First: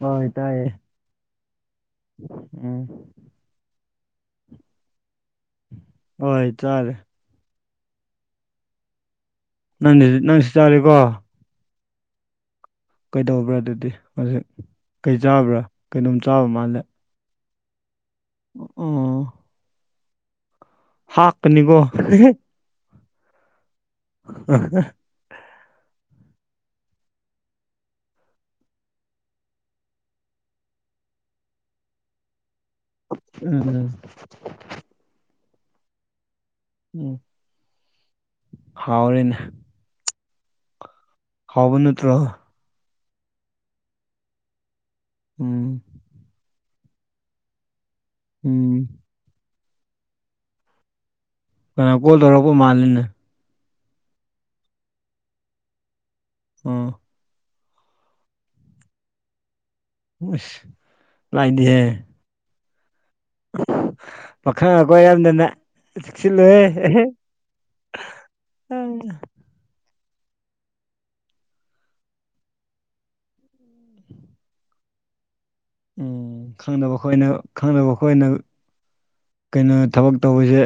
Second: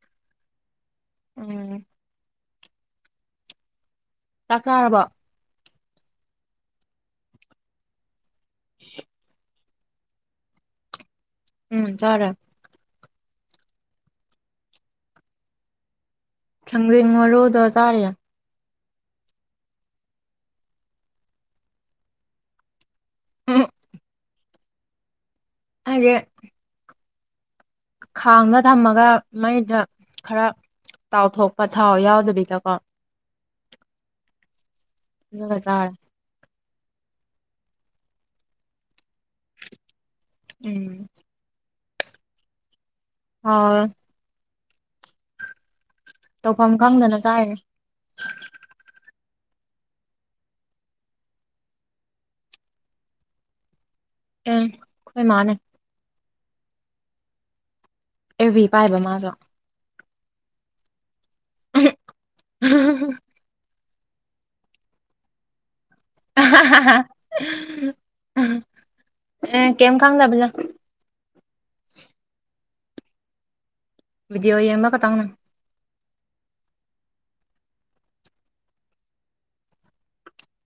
ꯍꯣꯏ ꯇꯥꯏꯌꯦ ꯎꯝ ꯎꯝ ꯆꯥꯛ ꯆꯔꯕꯣ ꯍꯣꯏ ꯆꯥꯔꯦ ꯅꯪꯒꯤꯁꯨ ꯅꯪꯁꯨ ꯆꯥꯔꯦꯀꯣ ꯎꯝ ꯆꯔꯦ ꯀꯩꯗꯧꯕ꯭ꯔꯥ ꯑꯗꯨꯗꯤ ꯍꯧꯖꯤꯛ ꯀꯩ ꯆꯥꯕ꯭ꯔꯥ ꯀꯩꯅꯣꯝ ꯆꯥꯕ ꯃꯥꯜꯂꯦ ꯎꯝ ꯃꯔꯨꯗꫭ ꯆꯔꯤꯌꯦ ꯑꯣ ꯍꯥꯛ ꯀꯅꯤꯒꯣ ꯎꯝ ꯑ ꯍꯦ ꯍꯥꯏꯗꯦ ꯈꯥꯡꯗ ꯊꯝꯃꯒ ꯃꯩꯗ ꯈꯔ ꯇꯥꯎ ꯊꯣꯛꯄ ꯊꯥꯎ ꯌꯥꯎꯗꯕꯤꯗꯀꯣ ꯎꯝ ꯎꯝ ꯑꯗꯨꯒ ꯆꯥꯔꯦ ꯎꯝ ꯍꯥꯎꯔꯦꯅꯦ꯫ ꯎꯝ ꯍꯥꯎꯕ ꯅꯠꯇ꯭ꯔꯣ? ꯍꯥꯎꯔꯦ꯫ ꯎꯝ ꯇꯧꯐꯝ ꯈꯪꯗꯅ ꯆꯥꯏꯅꯤ꯫ ꯎꯝ ꯑꯥ ꯀꯣꯜ ꯇꯧꯔꯛꯄ ꯃꯥꯜꯜꯂꯤꯅꯦ꯫ ꯎꯝ ꯑꯩꯈꯣꯏ ꯃꯥꯅꯦ꯫ ꯑꯣ ꯑꯦꯐꯕꯤ ꯄꯥꯏꯕ ꯃꯥꯁꯨ ꯁ ꯂꯥꯏꯗꯤꯍꯦ [inaudible] [unintelligible] ꯁꯤꯂꯦ ꯑ ꯑꯦ ꯀꯦꯝ ꯈꯥꯎꯪ ꯂꯕꯖꯥꯛ ꯚꯗꯤꯑꯣ ꯌꯦꯡꯕ ꯈꯛꯇꯪꯅ꯫ ꯎꯝ ꯈꯪꯅꯕꯈꯣꯏꯅ ꯈꯪꯅꯕ ꯈꯣꯏꯅ ꯀꯩꯅꯣ ꯊꯕꯛ ꯇꯧꯕꯁꯦ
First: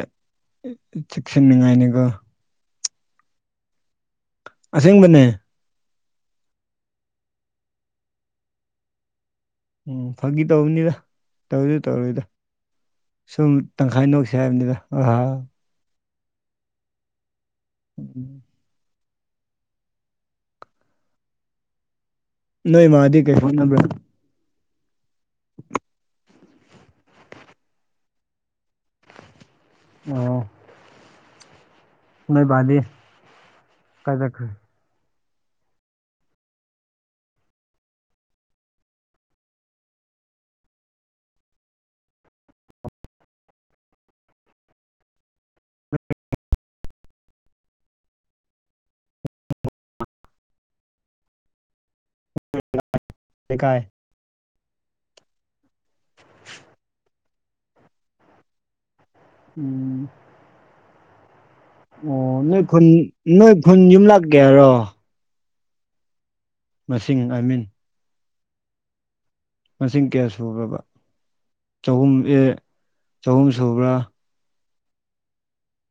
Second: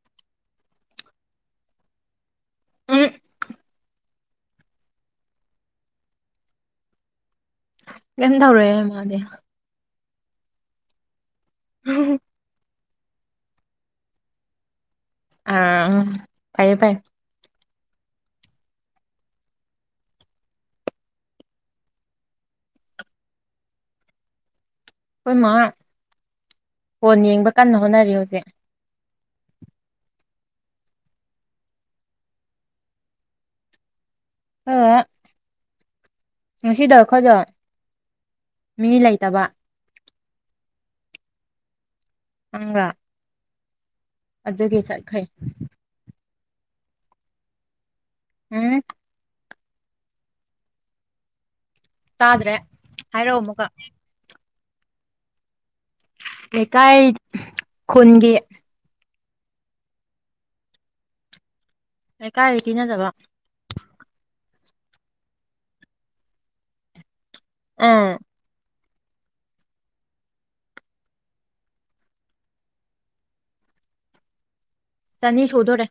ꯆꯦꯛꯁꯤꯟꯅꯤꯡꯉꯥꯏꯅꯤꯀꯣ ꯎꯝ ꯑꯁꯦꯡꯕꯅꯦ꯫ ꯀꯩꯝ ꯇꯧꯔꯛꯑꯦ ꯃꯥꯗꯤ꯫ ꯎꯝ ꯐꯥꯒꯤ ꯇꯧꯕꯅꯤꯗ ꯇꯧꯗꯤ ꯇꯧꯔꯣꯏꯗ ꯁꯨꯝ ꯇꯪꯈꯥꯏ ꯅꯣꯛꯁꯦ ꯍꯥꯏꯕꯅꯤꯗ ꯑ ꯑ ꯐꯥꯏꯌꯦ ꯐꯥꯏ [inaudible] ꯅꫭꯏ ꯃꯥꯗꯤ ꯀꯩ ꯍꫭꯠꯅꯕ꯭ꯔ? ꯑꯩꯈꯣꯏ ꯃꯥ ꯐꯣꯟ ꯌꯦꯡꯕ ꯀꯟꯅ ꯍꯣꯠꯅꯔꯤ ꯍꯧꯖꯤꯛ ꯑꯣ ꯅꯣꯏ ꯕꯥ ꯗꯤ ꯀꯥꯏ ꯆꯠꯈꯔꯦ꯫ [unintelligible] ꯉꯁꯤꯗ ꯑꯩꯈꯣꯏꯗꯣ ꯃꯤ ꯂꯩꯇꯕ ꯅꯪꯔꯥ ꯑꯗꯨꯒꯤ ꯆꯠꯈ꯭ꯔꯦ꯫ ꯎꯝ [inaudible] ꯇꯥꯗ꯭ꯔꯦ ꯍꯥꯏꯔꯛꯑꯣ ꯑꯃꯨꯛꯀ ꯂꯩꯀꯥꯏ ꯂꯩꯀꯥꯏ ꯈꯨꯟꯒꯤ ꯎꯝ ꯑꯣ ꯅꯣꯏ ꯂꯩꯀꯥꯏꯗꯒꯤ ꯈꯨꯟ ꯅꯠꯇꯕ ꯅꯣꯏ ꯈꯨꯟ ꯌꯨꯝ ꯂꯥꯛꯀꯦ ꯍꯥꯏꯔꯣ? ꯃꯁꯤꯡ ꯑꯥꯏ ꯃꯤꯟꯠ ꯑꯥ ꯃꯁꯤꯡ ꯀꯌꯥ ꯁꯨꯒꯔ꯭ꯕ ꯆꯍꯨꯝ ꯑꯦ ꯆꯍꯨꯝ ꯁꯨꯕ꯭ꯔꯥ ꯆꯅꯤ ꯁꯨꯗꯣꯔꯦ꯫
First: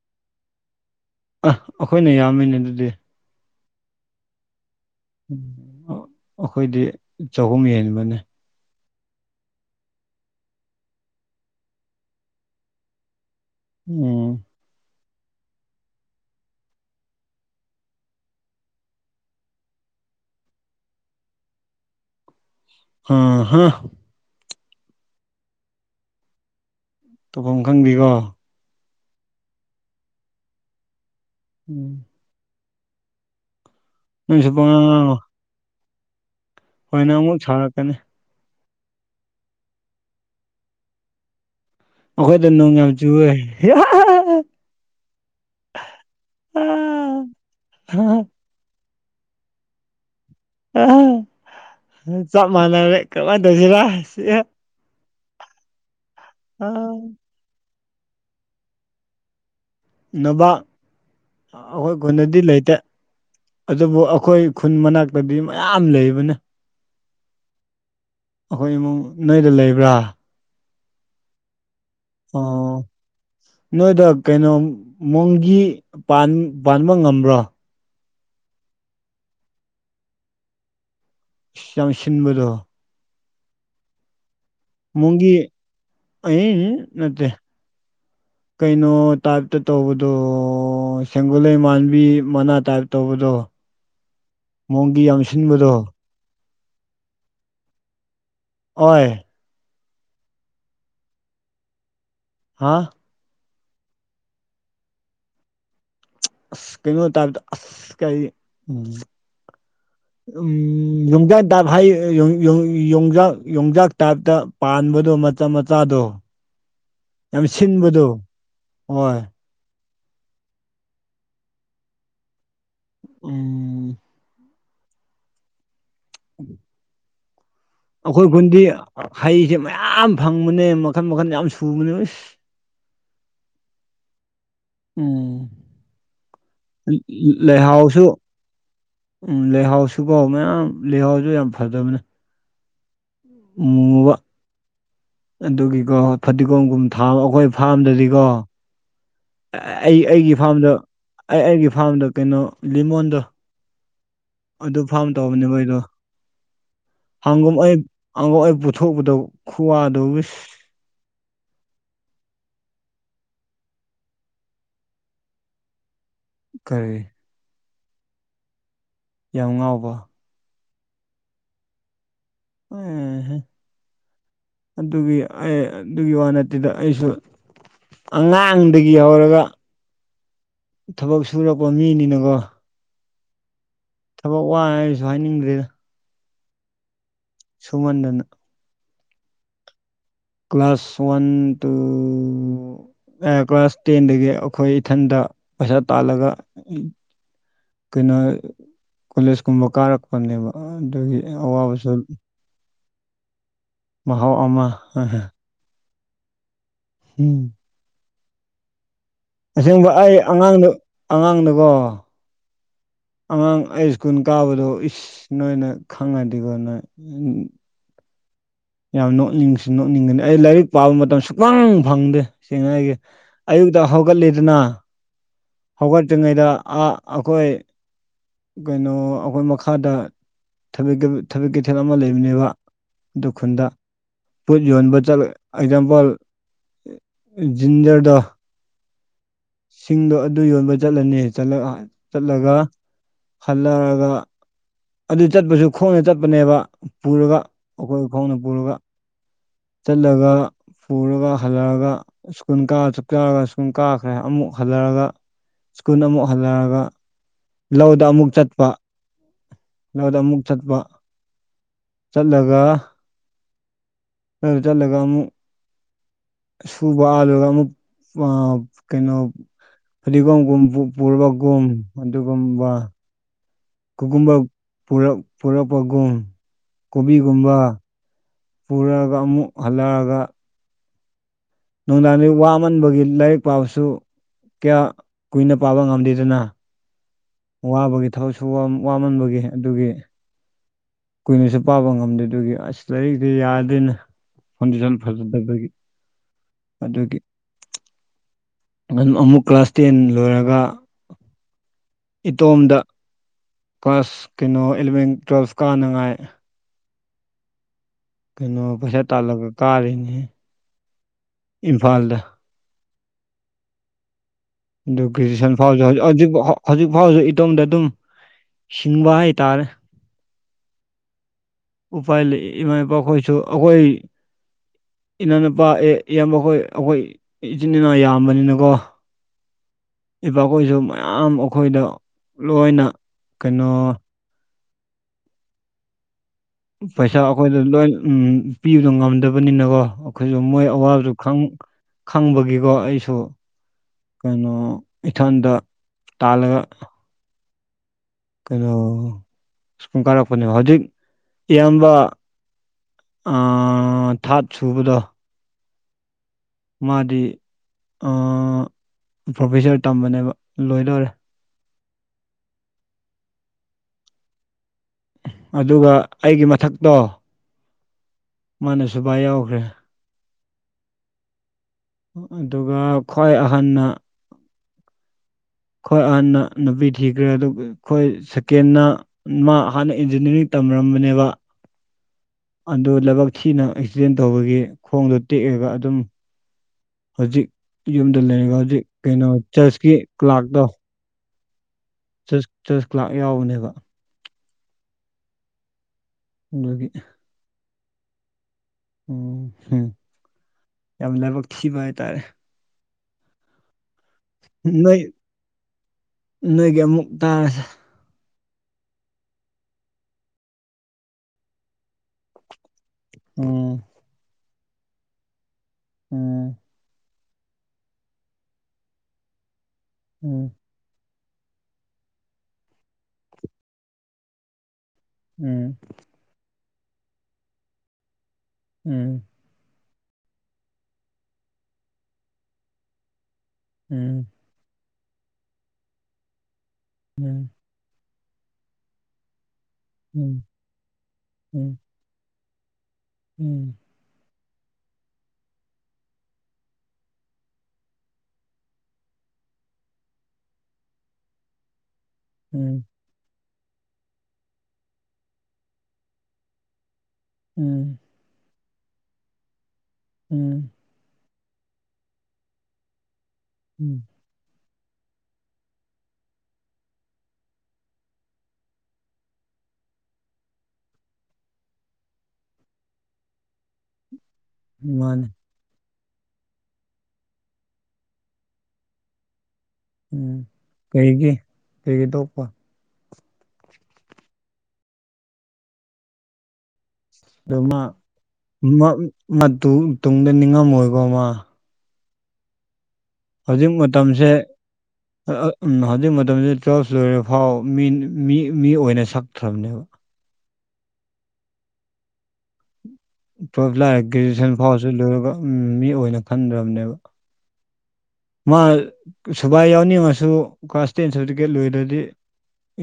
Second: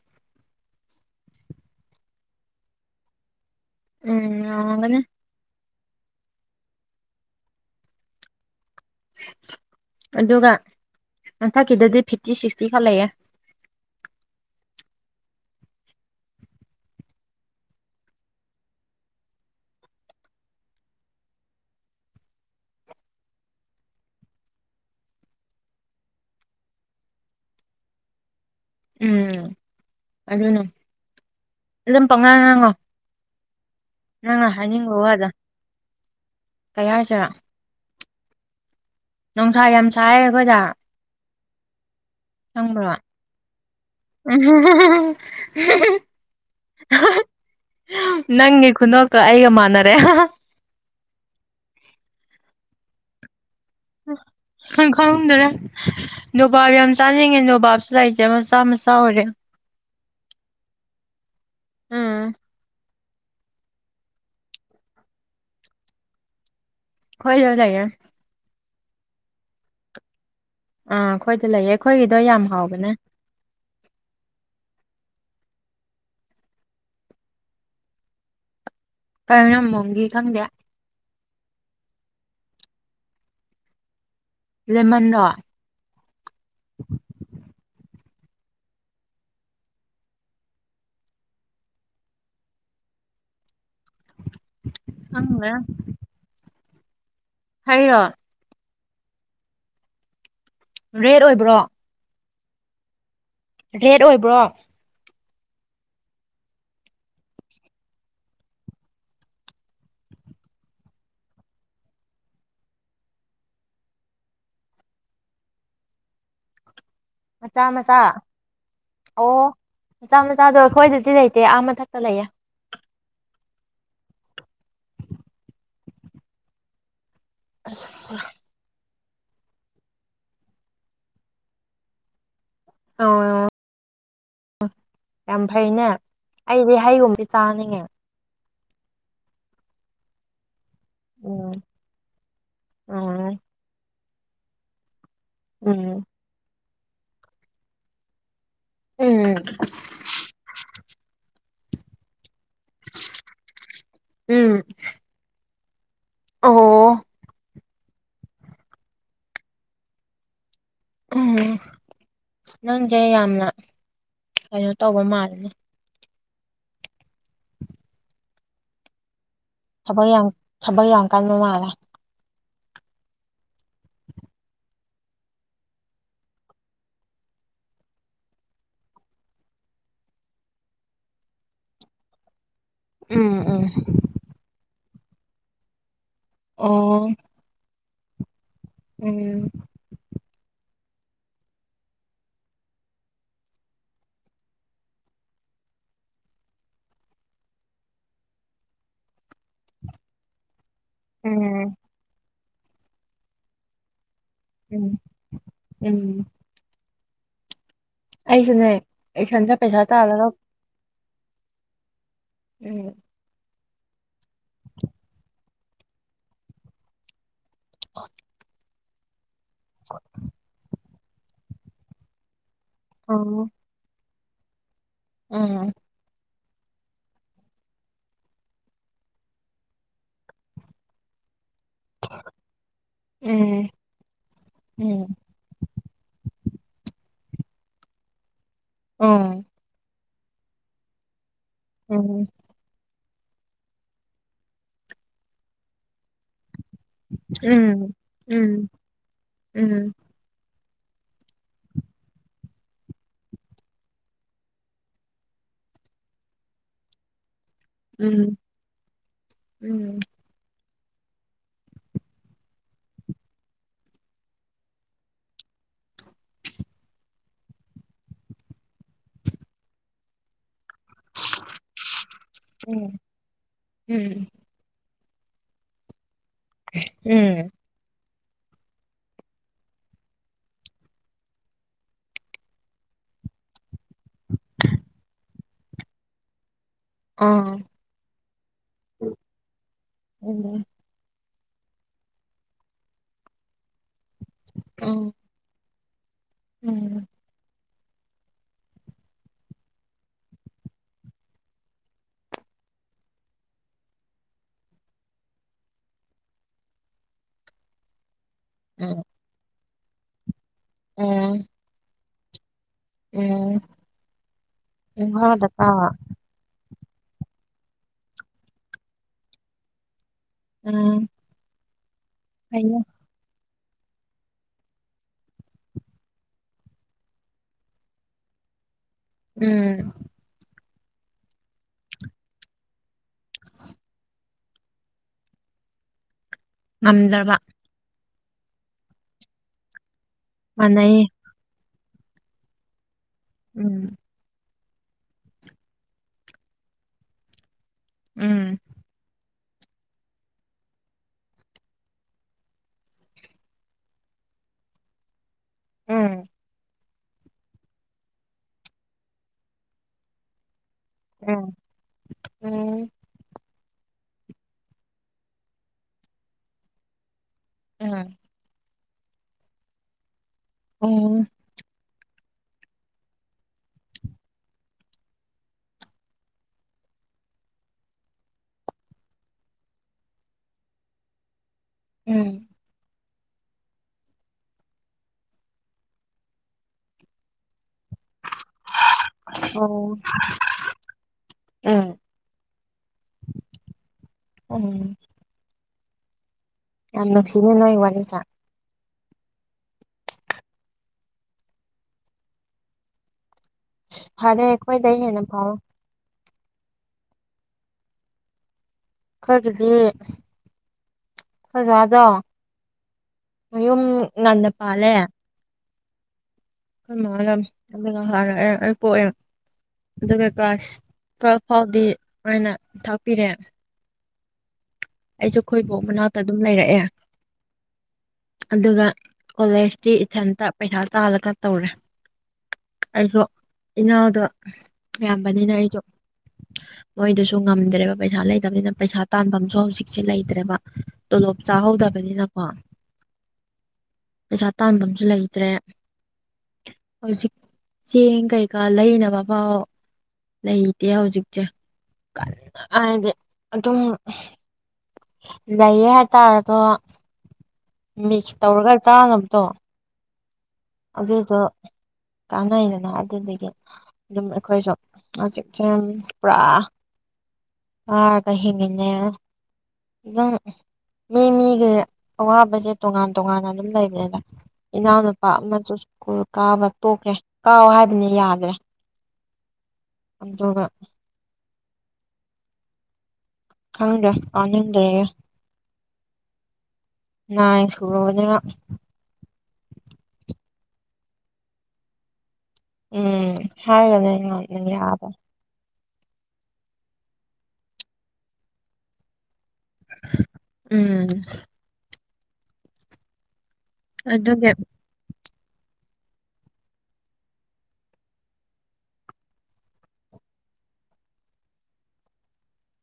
ꯑ ꯑꯩꯈꯣꯏꯅ ꯌꯥꯝꯃꯤꯅꯦ ꯑꯗꯨꯗꯤ ꯎꯝ ꯌꯝꯃꯝꯒꯅꯤ꯫ ꯑꯩꯈꯣꯏꯗꯤ ꯆꯍꯨꯝ ꯍꯦꯟꯕꯅꯦ꯫ ꯑꯗꯨꯒ ꯃꯟꯊꯛꯀꯤꯗꯗꯤ ꯐꯤꯐꯇꯤ ꯁꯤꯛ ꯈꯛꯇ ꯂꯩꯑꯦ꯫ ꯎꯝ ꯑ ꯍꯥ ꯇꯧꯐꯝ ꯈꯪꯗꯦꯀꯣ ꯎꯝ ꯑꯗꯨꯅ ꯎꯝ ꯑꯗꯨꯝ ꯉꯥꯡ ꯉꯥꯡꯉꯣ ꯅꯪꯅ ꯅꯪꯁꯨ ꯄꯉꯥꯡ ꯍꯥꯏꯅꯤꯡꯕ ꯋꯥꯗꯣ ꯀꯩ ꯍꯣꯏꯅ ꯍꯥꯏꯁꯤꯔꯥ ꯑꯃꯨꯛ ꯁꯥꯔꯛꯀꯅꯤ ꯅꯨꯡꯁꯥ ꯌꯥꯝ ꯁꯥꯏꯌꯦ ꯑꯩꯈꯣꯏꯗ ꯑꯈꯣꯏꯗ ꯅꫭꯡ ꯌꯥꯝ ꯈꯪꯕ꯭ꯔꯣ ꯆꯨꯋꯦ [unintelligible] ꯅꯪꯒꯤ ꯈꯨꯅꯣꯛ ꯀꯥ ꯑꯩꯒ ꯃꯥꯅꯔꯦ ꯑꯍꯥ ꯍꯥ ꯑ ꯆꯞ ꯃꯥꯟꯅꯔꯦ ꯀꯔꯃꯥꯏꯅ ꯇꯧꯁꯤꯔ ꯁꯤꯑꯦ ꯈꯡ ꯈꯪꯉ ꯗꯔꯦ ꯅꯣꯕꯥꯞ ꯌꯥꯝ ꯆꯥꯅꯤꯡꯉꯦ ꯅꯣꯕꯥꯞꯁꯨ ꯂꯩꯥꯏꯇꯦ ꯃꯆꯥ ꯃꯆꯥ ꯑꯣꯏꯔꯦ ꯅꯕ ꯑꯥ ꯑꯈꯣꯏ ꯎꯝ ꯈꯨꯟꯗꯗꯤ ꯂꯩꯇꯦ ꯑꯗꯨꯕꯨ ꯑꯩꯈꯣꯏ ꯈꯨꯟ ꯃꯅꯥꯛꯇꯗꯤ ꯃꯌꯥꯝ ꯂꯩꯕꯅꯤ ꯈꯣꯏꯗ ꯂꯩꯌꯦ ꯑꯈꯣꯏ ꯏꯃꯨꯡ ꯅꯣꯏꯗ ꯂꯩꯕ꯭ꯔꯥ ꯑꯥ ꯑꯩꯈꯣꯏꯗ ꯂꯩꯌꯦ ꯑꯩꯈꯣꯏꯒꯤꯗꯣ ꯌꯥꯝ ꯑꯣ ꯍꯥꯎꯕꯅꯦ ꯅꯣꯏꯗ ꯀꯩꯅꯣ ꯃꯣꯡꯒꯤ ꯄꯥꯟ ꯄꯥꯟꯕ ꯉꯝꯕ꯭ꯔꯣ ꯀꯅ ꯃꯑꯣꯡꯒꯤ ꯈꯪꯗꯦ ꯏꯁ ꯌꯥꯝ ꯁꯤꯟꯕꯗꯣ ꯂꯦꯃꯟꯔꯣ ꯃꯨꯒꯤ ꯑꯍꯦ ꯍꯦ ꯅꯠꯇꯦ ꯀꯩꯅꯣ ꯇꯥꯏꯞꯇ ꯇꯧꯕꯗꯣ ꯁꯦꯡꯒꯣꯂꯩ ꯃꯥꯟꯕꯤ ꯃꯅꯥ ꯇꯥꯏꯞ ꯇꯧꯕꯗꯣ ꯃꯣꯡꯒꯤ ꯌꯥꯝ ꯈꯪꯗꯦ ꯁꯤꯟꯕꯗꯣ ꯍꯥꯏꯔꯣ ꯍꯣꯏ ꯔꯦꯠ ꯑꯣꯏꯕ꯭ꯔꯣ ꯍꯥꯥ ꯔꯦꯠ ꯑꯣꯏꯕ꯭ꯔꯣ ꯑꯁ ꯀꯩꯅꯣ ꯇꯥꯕꯗꯣ ꯑꯁ ꯀꯔꯤ ꯎꯝ ꯎꯝ ꯌꯣꯡꯆꯥꯛ ꯇꯥꯞ ꯍꯥꯏ ꯌꯣꯡꯆꯥꯛ ꯌꯣꯡꯆꯥꯛ ꯇꯥꯞꯇ ꯄꯥꯟꯕꯗꯣ ꯃꯆꯥ ꯃꯆꯥꯗꯣ ꯌꯥꯝ ꯃꯆꯥ ꯃꯆꯥ ꯁꯤꯟꯕꯗꯣ ꯍꯣꯏ ꯑꯣ ꯃꯆꯥ ꯃꯆꯥꯗꯣ ꯑꯩꯈꯣꯏꯗꯗꯤ ꯂꯩꯇꯦ ꯑꯥ ꯃꯊꯛꯇ ꯂꯩꯌꯦ ꯎꯝ [inaudible] ꯑꯁ ꯑꯩꯈꯣꯏ ꯈꯨꯟꯗꯤ ꯍꯩꯁꯦ ꯃꯌꯥꯝ ꯐꯪꯕꯅꯦ ꯃꯈꯟ ꯃꯈꯟ ꯌꯥꯝ ꯁꯨꯕꯅꯦꯁ [unintelligible] ꯌꯥꯝ ꯎꯝ ꯐꯩꯅꯦ ꯑꯩꯗꯤ ꯂꯩ ꯍꯩꯒꯨꯝꯕꯁꯦ ꯆꯥꯅꯤꯡꯉꯦ ꯂꯩꯍꯥꯑꯣꯁꯨ ꯎꯝ ꯂꯩꯍꯥꯎꯁꯨꯒꫭ ꯃꯌꯥꯝ ꯂꯩꯍꯥꯎꯁꯨ ꯌꯥꯝ ꯎꯝ ꯐꯗꯕꯅꯦ ꯎꯝ ꯃꯨꯕ ꯑꯗꯨꯒꯤ ꯒꯣ ꯎꯝ ꯐꯗꯤꯒꯣꯝꯒꯨꯝ ꯊꯥꯕ ꯑꯩꯈꯣꯏ ꯐꯥꯔꯝꯗꯗꯤꯀꯣ ꯎꯝ ꯑꯦ ꯑꯩ ꯑꯩꯒꯤ ꯐꯥꯔꯝꯗ ꯑꯩ ꯑꯩꯒꯤ ꯐꯥꯔꯝꯗ ꯀꯩꯅꯣ ꯂꯤꯃꯣꯟꯗꫭ ꯎꯝ ꯑꯗꯨ ꯐꯥꯝ ꯇꯧꯕꯅꯦꯕ ꯑꯩꯗꯣ ꯑꯣ ꯍꯪꯉꯨꯝ ꯑꯩ ꯑꯃꯨꯛ ꯑꯥꯏ ꯄꯨꯊꯣꯛꯄꯗꯣ ꯈꯨꯋꯥꯗꯣ ꯋꯤꯁ ꯎꯝ ꯅꯪꯁꯦ ꯌꯥꯝꯅ ꯀꯩꯅꯣ ꯇꯧꯕ ꯃꯥꯜꯂꯅꯦ ꯀꯔꯤ ꯌꯥꯉꯥꯎ ꯊꯕꯛ ꯌꯥꯝ ꯊꯕꯛ ꯌꯥꯝ ꯀꯟꯕ ꯃꯂꯦ ꯑꯣꯝ ꯑꯗꯨꯒꯤ ꯑꯩ ꯑꯗꯨꯒꯤ ꯋꯥ ꯅꯠꯇꯗ ꯑꯩꯁꯨ ꯑꯉꯥꯡꯗꯒꯤ ꯍꯧꯔꯒ ꯊꯕꯛ ꯁꯨꯔꯛꯄ ꯃꯤꯅꯤꯅꯀꯣ ꯎꯝ ꯎꯝ ꯊꯕꯛ ꯋꯥꯏꯔꯁꯨ ꯍꯥꯏꯅꯤꯡꯗ꯭ꯔꯦꯗ ꯑꯣ ꯁꯨꯃꯟꯗꯅ ꯎꯝ class one to A class ꯇꯦꯟꯗꯒꯤ ꯑꯩꯈꯣꯏ ꯏꯊꯟꯗ ꯄꯩꯁꯥ ꯇꯥꯜꯂꯒ ꯀꯩꯅꯣ ꯀꯣꯂꯦꯖ ꯀꯨꯝꯕ ꯀꯥꯔꯛꯄꯅꯦꯕ ꯑꯗꯨꯒꯤ ꯎꯝ ꯑꯋꯥꯕꯁꯨ ꯃꯍꯥꯎ ꯑꯃ ꯎꯝ [unintelligible] ꯎꯝ ꯎꯝ ꯑꯩꯁꯨꯅꯦ ꯑꯦꯛꯁꯟꯗ ꯄꯩꯁꯥ ꯑꯁꯦꯡꯕ ꯑꯩ ꯇꯥꯜꯂꯒ ꯑꯉꯥꯡꯗꯨ ꯑꯉꯥꯡꯅꯀꯣ ꯎꯝ ꯑꯉꯥꯡ ꯑꯩ ꯁ ꯀꯨꯟ ꯀꯥꯕꯗꯣ ꯏꯁ ꯅꯣꯏꯅ ꯈꯪꯉꯗꯤꯀꯣ ꯅ ꯑꯣ ꯌꯥꯝ ꯅꯣꯛꯅꯤꯡꯁꯨ ꯅꯣꯛꯅꯤꯡꯒꯅꯤ ꯑꯩ ꯂꯥꯏꯔꯤꯛ ꯄꯥꯕ ꯃꯇꯝ ꯁꯨꯛꯐꯪ ꯐꯪꯗꯦ ꯁꯦꯡꯅ ꯍꯥꯏꯒꯦ ꯑꯣ ꯑꯌꯨꯛꯗ ꯍꯧꯒꯠꯂꯤꯗꯅ ꯎꯝ ꯍꯧꯒꯠꯇ꯭ꯔꯤꯉꯩꯗ ꯑꯩꯈꯣꯏ ꯀꯩꯅꯣ ꯑꯩꯈꯣꯏ ꯃꯈꯥꯗ ꯊꯕꯤ ꯊꯕꯛ ꯀꯩꯊꯦꯜ ꯑꯃ ꯂꯩꯕꯅꯦꯕ ꯑꯗꯨ ꯈꯨꯟꯗ ꯎꯝ ꯄꯣꯠ ꯌꯣꯟꯕ ꯎꯝ ꯆꯠꯂ ꯑꯦꯛꯖꯥꯝꯄꯜ ꯖꯖꯤꯟꯖꯔꯗ ꯑꯪ ꯁꯤꯡꯗꯣ ꯑꯗꯨ ꯌꯣꯟꯕ ꯆꯠꯂꯅꯤ ꯎꯝ ꯆꯠꯂꯒ ꯍꯜꯂꯛꯑꯒ ꯑꯗꯨ ꯆꯠꯄꯁꯨ ꯈꯣꯡꯅ ꯆꯠꯄꯅꯦꯕ ꯄꯨꯔꯒ ꯎꯝ ꯑꯩꯈꯣꯏ ꯈꯣꯡꯅ ꯎꯝ ꯄꯨꯔꯒ ꯎꯝ ꯂꯒ ꯄꯨꯔꯒ ꯍꯜꯂꯑꯒ ꯁ꯭ꯀꯨꯜ ꯀꯥ ꯆꯆꯔꯒ ꯁ꯭ꯀꯨꯜ ꯀꯥꯈ꯭ꯔꯦ ꯑꯃꯨꯛ ꯍꯜꯂꯔꯒ ꯁ꯭ꯀꯨꯟ ꯑꯃꯨꯛ ꯍꯜꯂꯛꯑꯒ ꯂꯧꯗ ꯑꯃꯨꯛ ꯎꯝ ꯆꯠꯄ ꯎꯝ ꯂꯧꯗ ꯑꯃꯨꯛ ꯆꯠꯄ ꯆꯠꯂꯒ ꯖꯥꯂꯒ ꯑꯃꯨꯛ ꯁꯨꯕ ꯑꯥꯜꯂꯒ ꯑꯃꯨꯛ ꯀꯩꯅꯣ ꯐꯗꯤꯒꯣꯝꯒꯨꯝ ꯄꯨꯔꯕꯒꯨꯝ ꯑꯗꯨꯒꯨꯝꯕ ꯎꯝ ꯀꯨꯒꯨꯝꯕ ꯄꯨꯔ ꯄꯨꯔꯛꯄꯒꯨꯝ ꯎꯝ ꯀꯣꯕꯤꯒꯨꯝꯕ ꯄꯨꯔꯛꯑꯒ ꯑꯃꯨꯛ ꯍꯜꯂꯛꯑꯒ ꯅꯨꯡꯗꯥꯡꯗꯤ ꯋꯥꯃꯟꯕꯒꯤ ꯂꯥꯏꯔꯤꯛ ꯄꯥꯕꯁꯨ ꯀꯌꯥ ꯀꯨꯏꯅ ꯄꯥꯕ ꯉꯝꯗꯦꯗꯅ ꯑꯥ ꯋꯥꯕꯒꯤ ꯊꯕꯛꯁꯨ ꯋꯥꯃꯟꯕꯒꯤ ꯑꯗꯨꯒꯤ ꯎꯝ ꯀꯨꯏꯅꯁꯨ ꯄꯥꯕ ꯉꯝꯗꯦ ꯑꯗꯨꯒꯤ ꯑꯁ ꯂꯥꯏꯔꯤꯛꯇ ꯌꯥꯗꯦꯅ ꯐꯥꯎꯟꯗꯦꯁꯟ ꯎꯝ ꯐꯖ ꯑꯗꯨ ꯎꯝ ꯑꯗꯨꯗꯦ ꯑꯃꯨꯛ ꯀ꯭ꯂꯥꯁ ꯇꯦꯟ ꯂꯣꯏꯔꯒ ꯏꯇꯣꯝꯗ ꯀ꯭ꯂꯥꯁ ꯀꯩꯅꯣ ꯑꯦꯂꯚꯦꯟ ꯇꯨꯋꯦꯜꯐ ꯀꯥꯅꯉꯥꯏ ꯀꯩꯅꯣ ꯄꯩꯁꯥ ꯎꯝ ꯇꯥꯜꯂꯒ ꯀꯥꯔꯦꯅꯦ ꯎꯝ ꯏꯝꯐꯥꯜꯗ ꯎꯝ ꯑꯗꯨ ꯒꯦꯖꯨꯌꯦꯁꯟ ꯏꯝꯐꯥꯜꯗꯀꯣ ꯐꯥꯎ ꯍꯧꯖꯤ ꯍꯧꯛ ꯍꯧꯖꯤꯛ ꯐꯥꯎꯁꯨ ꯏꯇꯣꯝꯗ ꯑꯗꯨꯝ ꯁꯤꯡꯕ ꯍꯥꯏꯇꯥꯔꯦ ꯎꯝ ꯎꯥꯏ ꯂꯩꯃ ꯀꯩꯅꯣ ꯄꯈꯣꯏꯁꯨ ꯑꯩꯈꯣꯏ ꯏꯅꯥꯎꯅꯨꯄꯥ ꯏꯌꯥꯝꯕ ꯑꯩꯈꯣꯏ ꯑꯩꯈꯣꯏ ꯏꯆꯤꯟ ꯏꯅꯥꯎ ꯌꯥꯝꯕꯅꯤꯅꯀꯣ ꯎꯝ ꯏꯄꯥꯈꯣꯏꯁꯨ ꯃꯌꯥꯝ ꯑꯩꯈꯣꯏꯗ ꯂꯣꯏꯅ ꯀꯩꯅꯣ ꯄꯩꯁꯥ ꯉꯝꯗ꯭ꯔꯕ ꯑꯩꯈꯣꯏꯗ ꯂꯣꯏ ꯎ ꯄꯤꯕꯗꯣ ꯉꯝꯗꯕꯅꯤꯅꯀꯣ ꯑꯩꯈꯣꯏꯁꯨ ꯃꯣꯏ ꯃꯥꯟꯅꯩꯌꯦ ꯑꯋꯥꯕꯗꯨ ꯈꯪꯕꯒꯤꯀꯣ ꯑꯩꯁꯨ ꯎꯝ ꯀꯩꯅꯣ ꯏꯊꯟꯗ ꯇꯥꯜꯂꯒ ꯎꯝ ꯀꯩꯅꯣ ꯁꯨꯝ ꯀꯥꯔꯛꯄꯅꯦꯕ ꯍꯧꯖꯤꯛ ꯏꯌꯥꯝꯕ ꯑ ꯊꯥꯠ ꯁꯨꯕꯗꯣ ꯎꯝ ꯃꯥꯗꯤ ꯑ ꯄ꯭ꯔꯣꯐꯦꯁꯔ ꯇꯝꯕꯅꯦꯕ ꯂꯣꯏꯗꫭꯔꯦ ꯎꯝ ꯎꯝ ꯑꯗꯨꯒ ꯑꯩꯒꯤ ꯃꯊꯛꯇꯣ ꯎꯝ ꯃꯥꯅꯁꯨ ꯕꯥ ꯌꯥꯎꯈ꯭ꯔꯦ ꯑꯣ ꯑꯗꯨꯒ ꯈ꯭ꯋꯥꯏ ꯑꯍꯟꯅ ꯈꯋꯥꯏ ꯑꯍꯟꯅ ꯅꯨꯄꯤ ꯊꯤꯈ꯭ꯔꯦ ꯑꯗꯨ ꯑꯩꯈꯣꯏ ꯁꯦꯀꯦꯟꯅ ꯃꯥ ꯍꯥꯟꯅ ꯏꯟꯖꯤꯅꯤꯌꯥꯔꯤꯡ ꯇꯝꯔꯝꯕꯅꯦꯕ ꯎꯝ ꯑꯗꯨ ꯂꯕꯛ ꯊꯤꯅ ꯑꯦꯛꯁꯤꯗꯦꯟ ꯇꯧꯕꯒꯤ ꯈꯣꯡꯗꯣ ꯇꯦꯛꯑꯒ ꯑꯗꯨꯝ ꯍꯧꯖꯤꯛ ꯌꯨꯝꯗ ꯂꯩꯔꯒ ꯍꯧꯖꯤꯛ ꯀꯩꯅꯣ ꯆꯔꯆꯀꯤ ꯀ꯭ꯂꯥꯛꯇꯣ ꯎꯝ ꯆ ꯆꯆ ꯀ꯭ꯂꯥꯛ ꯌꯥꯎꯕꯅꯦꯕ ꯎꯝ ꯑꯗꯨꯒꯤ ꯌꯥꯝꯅꯨꯡꯁꯤꯅ‌ꯦ ꯅꯣꯏ ꯋꯥꫪꯤꯁ‌ꯦ ꯎꯝ ꯎꯝ ꯌꯥꯝ ꯂꯥꯏꯕꯛ ꯊꯤꯕ ꯍꯥꯏꯇꯥꯔꯦ ꯐꯔ‌ꯦ ꯑꯩꯈ‌ꯣꯏ ꯗꯦꯏ ꯅꯣꯏ ꯍꯦꯟꯅꯥ ꯐꯔ‌ꯣ ꯅꯣꯏꯒꯤ ꯑꯃꯨꯛ ꯇꯥꯔꯁꯦ ꯈꯣꯏꯒꯤꯗꯤ ꯈꯣꯏ ꯗꯥꯗꯣ ꯎꯝ ꯃꯌꯨꯝ ꯉꯟꯅꯄꯂꯦ ꯎꯝ ꯑꯩꯈꯣꯏ ꯃꯥꯂꯝ ꯍꯔ ꯄꯣꯛꯑꯦ ꯑꯗꯨꯒ ꯎꯝ ꯀꯥꯁ ꯇꯨꯋꯦꯜꯐ ꯐꯥꯎꯗꯤ ꯃ‌ꯣꯏꯅ ꯊꯥꯛꯄꯤꯔꯦ ꯑꯩꯁꯨ ꯎꯝ ꯈꯣꯏꯕꯣꯛ ꯃꯅꯥꯛꯇ ꯑꯗꯨꯝ ꯂꯩꯔꯛꯑꯦ ꯑꯗꯨꯒ ꯎꯝ ꯀꯣꯂꯦꯖꯇꯤ ꯏꯊꯟꯇ ꯄꯩꯁꯥ ꯇꯥꯜꯂꯒ ꯇꯧꯔꯦ ꯑꯩꯁꯨ ꯏꯅꯥꯎꯗꯣ ꯎꯝ ꯌꯥꯝꯕꯅꯤꯅ ꯑꯩꯁꯨ ꯃꯣꯏꯗꯨꯁꯨ ꯎꯝ ꯉꯝꯗ꯭ꯔꯦꯕ ꯄꯩꯁꯥ ꯂꯩꯇꯕꯅꯤꯅ ꯄꯩꯁꯥ ꯇꯥꯟꯐꯝꯁꯨ ꯍꯧꯖꯤꯛ ꯁꯤ ꯎꯝ ꯂꯩꯇ꯭ꯔꯦꯕ ꯇꯣꯂꯣꯞ ꯎꯝ ꯆꯥꯍꯧꯗꯕꯅꯤꯅꯀꯣ ꯎꯝ ꯄꯩꯁꯥ ꯇꯥꯟꯕꯝꯁꯨ ꯂꯩꯇ꯭ꯔꯦ ꯍꯧꯖꯤꯛ ꯆꯦꯡ ꯀꯩꯀꯥ ꯂꯩꯅꯕ ꯐꯥꯎ ꯂꯩꯇꯦ ꯍꯧꯖꯤꯛꯁꯦ ꯀꯟꯅ ꯎꯝ ꯍꯥꯏꯗꯤ ꯑꯗꯨꯝ ꯂꯩꯌ‌ꯦ ꯍꯥꯏꯇꯔ‌ꯦ ꯗ‌ꯣ ꯎꯝ ꯃꯤꯛꯁ ꯇꯧꯔꯒ ꯆꯥꯅꯕꯗꯣ ꯎꯝ ꯑꯗꯨꯏꯗꫭ ꯀꯥꯟꯅꯩꯗꯅ ꯑꯗꯨꯗꯨꯒꯤ ꯎꯝ ꯌꯨꯝ ꯑꯈꯣꯏꯁꯨ ꯍꯧꯖꯤꯛꯁꯦ ꯄꯨꯔꯥ ꯋꯥꯔꯒ ꯍꯤꯡꯏꯅ‌ꯦ ꯅꯪ ꯃꯤ ꯃꯤꯒꯤ ꯑꯋꯥꯕꯁꯦ ꯇꯣꯉꯥꯟ ꯇꯣꯉꯥꯟꯅ ꯑꯗꯨꯝ ꯂꯩꯕꯅꯦꯗ ꯃꯥꯅꯦ ꯏꯅꯥꯎꯅꯨꯄꯥ ꯑꯃꯁꯨ ꯁ꯭ꯀꯨꯜ ꯀꯥꯕ ꯇꯣꯛꯈ꯭ꯔꯦ ꯀꯥꯎ ꯍꯥꯏꯕꯅꯤ ꯌꯥꯗ꯭ꯔꯦ ꯎꯝ ꯑꯗꯨꯒ ꯀꯩꯒꯤ ꯀꯩꯒꯇꯣꯛꯄ ꯍꯪꯗ꯭ꯔ ꯑꯅꯗ꯭ꯔꯦ ꯅꯥꯏꯟ ꯁꯨꯔꯕꯅꯤꯅ ꯑꯗꯨ ꯃꯥ ꯇꯨꯡꯗ ꯅꯤꯡꯉꯝꯃꯣꯏꯀꯣ ꯃꯥ ꯎꯝ ꯍꯧꯖꯤꯛ ꯍꯥꯏꯒꯅꯤ ꯃꯇꯝꯁꯦ ꯑ ꯅꯪ ꯌꯥꯕ ꯍꯧꯖꯤꯛ ꯃꯇꯝꯁꯤꯗ ꯇꯨꯌꯦꯜꯐ ꯂꯣꯏꯔ ꯐꯥꯎ ꯃꯤ ꯃꯤ ꯑꯣꯏꯅ ꯁꯛꯇ꯭ꯔꯕꯅꯦꯕ ꯎꯝ ꯇꯨꯌꯦꯜꯞ ꯂꯥꯛꯑꯦ ꯑꯗꯨꯒꯤ ꯒ꯭ꯔꯦꯖꯨꯌꯦꯁꯟ ꯐꯥꯎꯁꯨ ꯂꯣꯏꯔꯒ ꯃꯤ ꯑꯣꯏꯅ ꯈꯟꯗ꯭ꯔꯕꯅꯦꯕ ꯃꯥ ꯁꯨꯕꯥꯏ ꯌꯥꯎꯅꯤꯡꯉꯁꯨ ꯀ꯭ꯂꯥꯁ ꯇꯦꯟ ꯁꯥꯔꯇꯤꯐꯤꯀꯦꯠ ꯂꯣꯏꯔ꯭ꯔꯗꯤ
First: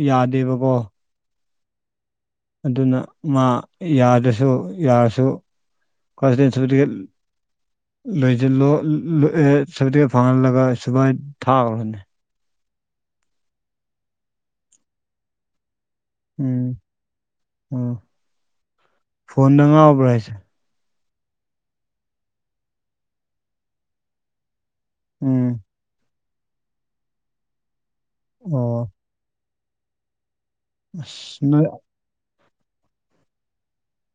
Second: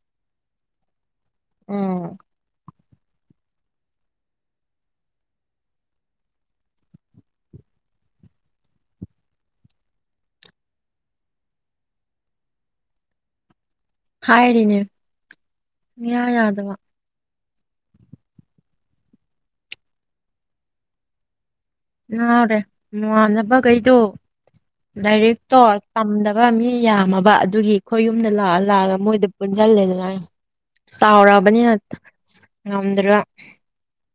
ꯌꯥꯗꯦꯕꯀꯣ ꯎꯝ ꯑꯗꯨꯅ ꯃꯥ ꯌꯥꯗ꯭ꯔꯁꯨ ꯌꯥꯔꯁꯨ ꯈ ꯂꯣꯏꯁꯤꯂꫭ ꯁꯔꯇꯤꯐꯤꯀꯦꯠ ꯐꯪꯍꯜꯂꯒ ꯁꯨꯃꯥꯏ ꯊꯥꯒ꯭ꯔꫭꯅꯦ ꯍꯥꯏꯔꯤꯅꯦ ꯨꯡꯌꯥ ꯎꯝ ꯌꯥꯗꯕ ꯑꯣ ꯐꯣꯟꯗ ꯉꯥꯎꯕ꯭ꯔꯥ ꯍꯥꯏꯁꯦ ꯉꯥꯎꯔꯦ ꯃꯃꯥꯟꯅꯕꯈꯩꯗꯣ ꯂꯥꯏꯔꯦꯛꯇꯣ ꯎꯝ ꯇꯝꯗꯕ ꯃꯤ ꯌꯥꯝꯃꯕ ꯑꯗꯨꯒꯤ ꯑꯩꯈꯣꯏ ꯌꯨꯝꯗ ꯂꯥꯛꯑ ꯑꯣ ꯂꯥꯛꯑꯒ ꯃꯣꯏꯗ ꯄꯨꯟꯁꯤꯜꯂꯦꯗꯅ ꯑꯁ ꯅꯣꯏ ꯆꯥꯎꯔꯛꯑꯕꯅꯤꯅ ꯉꯝꯗ꯭ꯔ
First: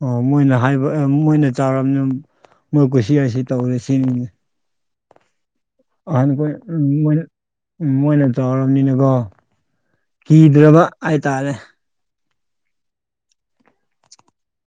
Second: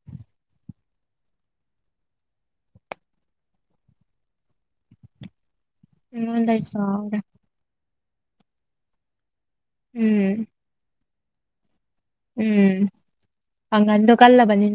ꯑꯣ ꯃꯣꯏꯅ ꯍꯥꯏꯕ ꯃꯣꯏꯅ ꯆꯥꯎꯔꯝꯅꯤꯅ ꯃꯣꯏ ꯀꯨꯁꯤ ꯔꯁꯤ ꯇꯧꯔꯦ ꯁꯤꯅꯤꯅꯦ ꯑꯅꯣꯏ ꯑꯩꯉꯣꯟꯗꯩ ꯎ ꯃꯣꯏ ꯆꯥꯎꯔꯦ ꯎꯝ ꯃꯣꯏꯅ ꯆꯥꯎꯧꯔꯕꯅꯤꯅꯀꯣ ꯎꯝ ꯀꯤꯗ꯭ꯔꯕ ꯍꯥꯏꯇꯥꯔꯦ ꯎꯝ ꯍꯪꯗ ꯀꯜꯂꯕꯅꯤ ꯅ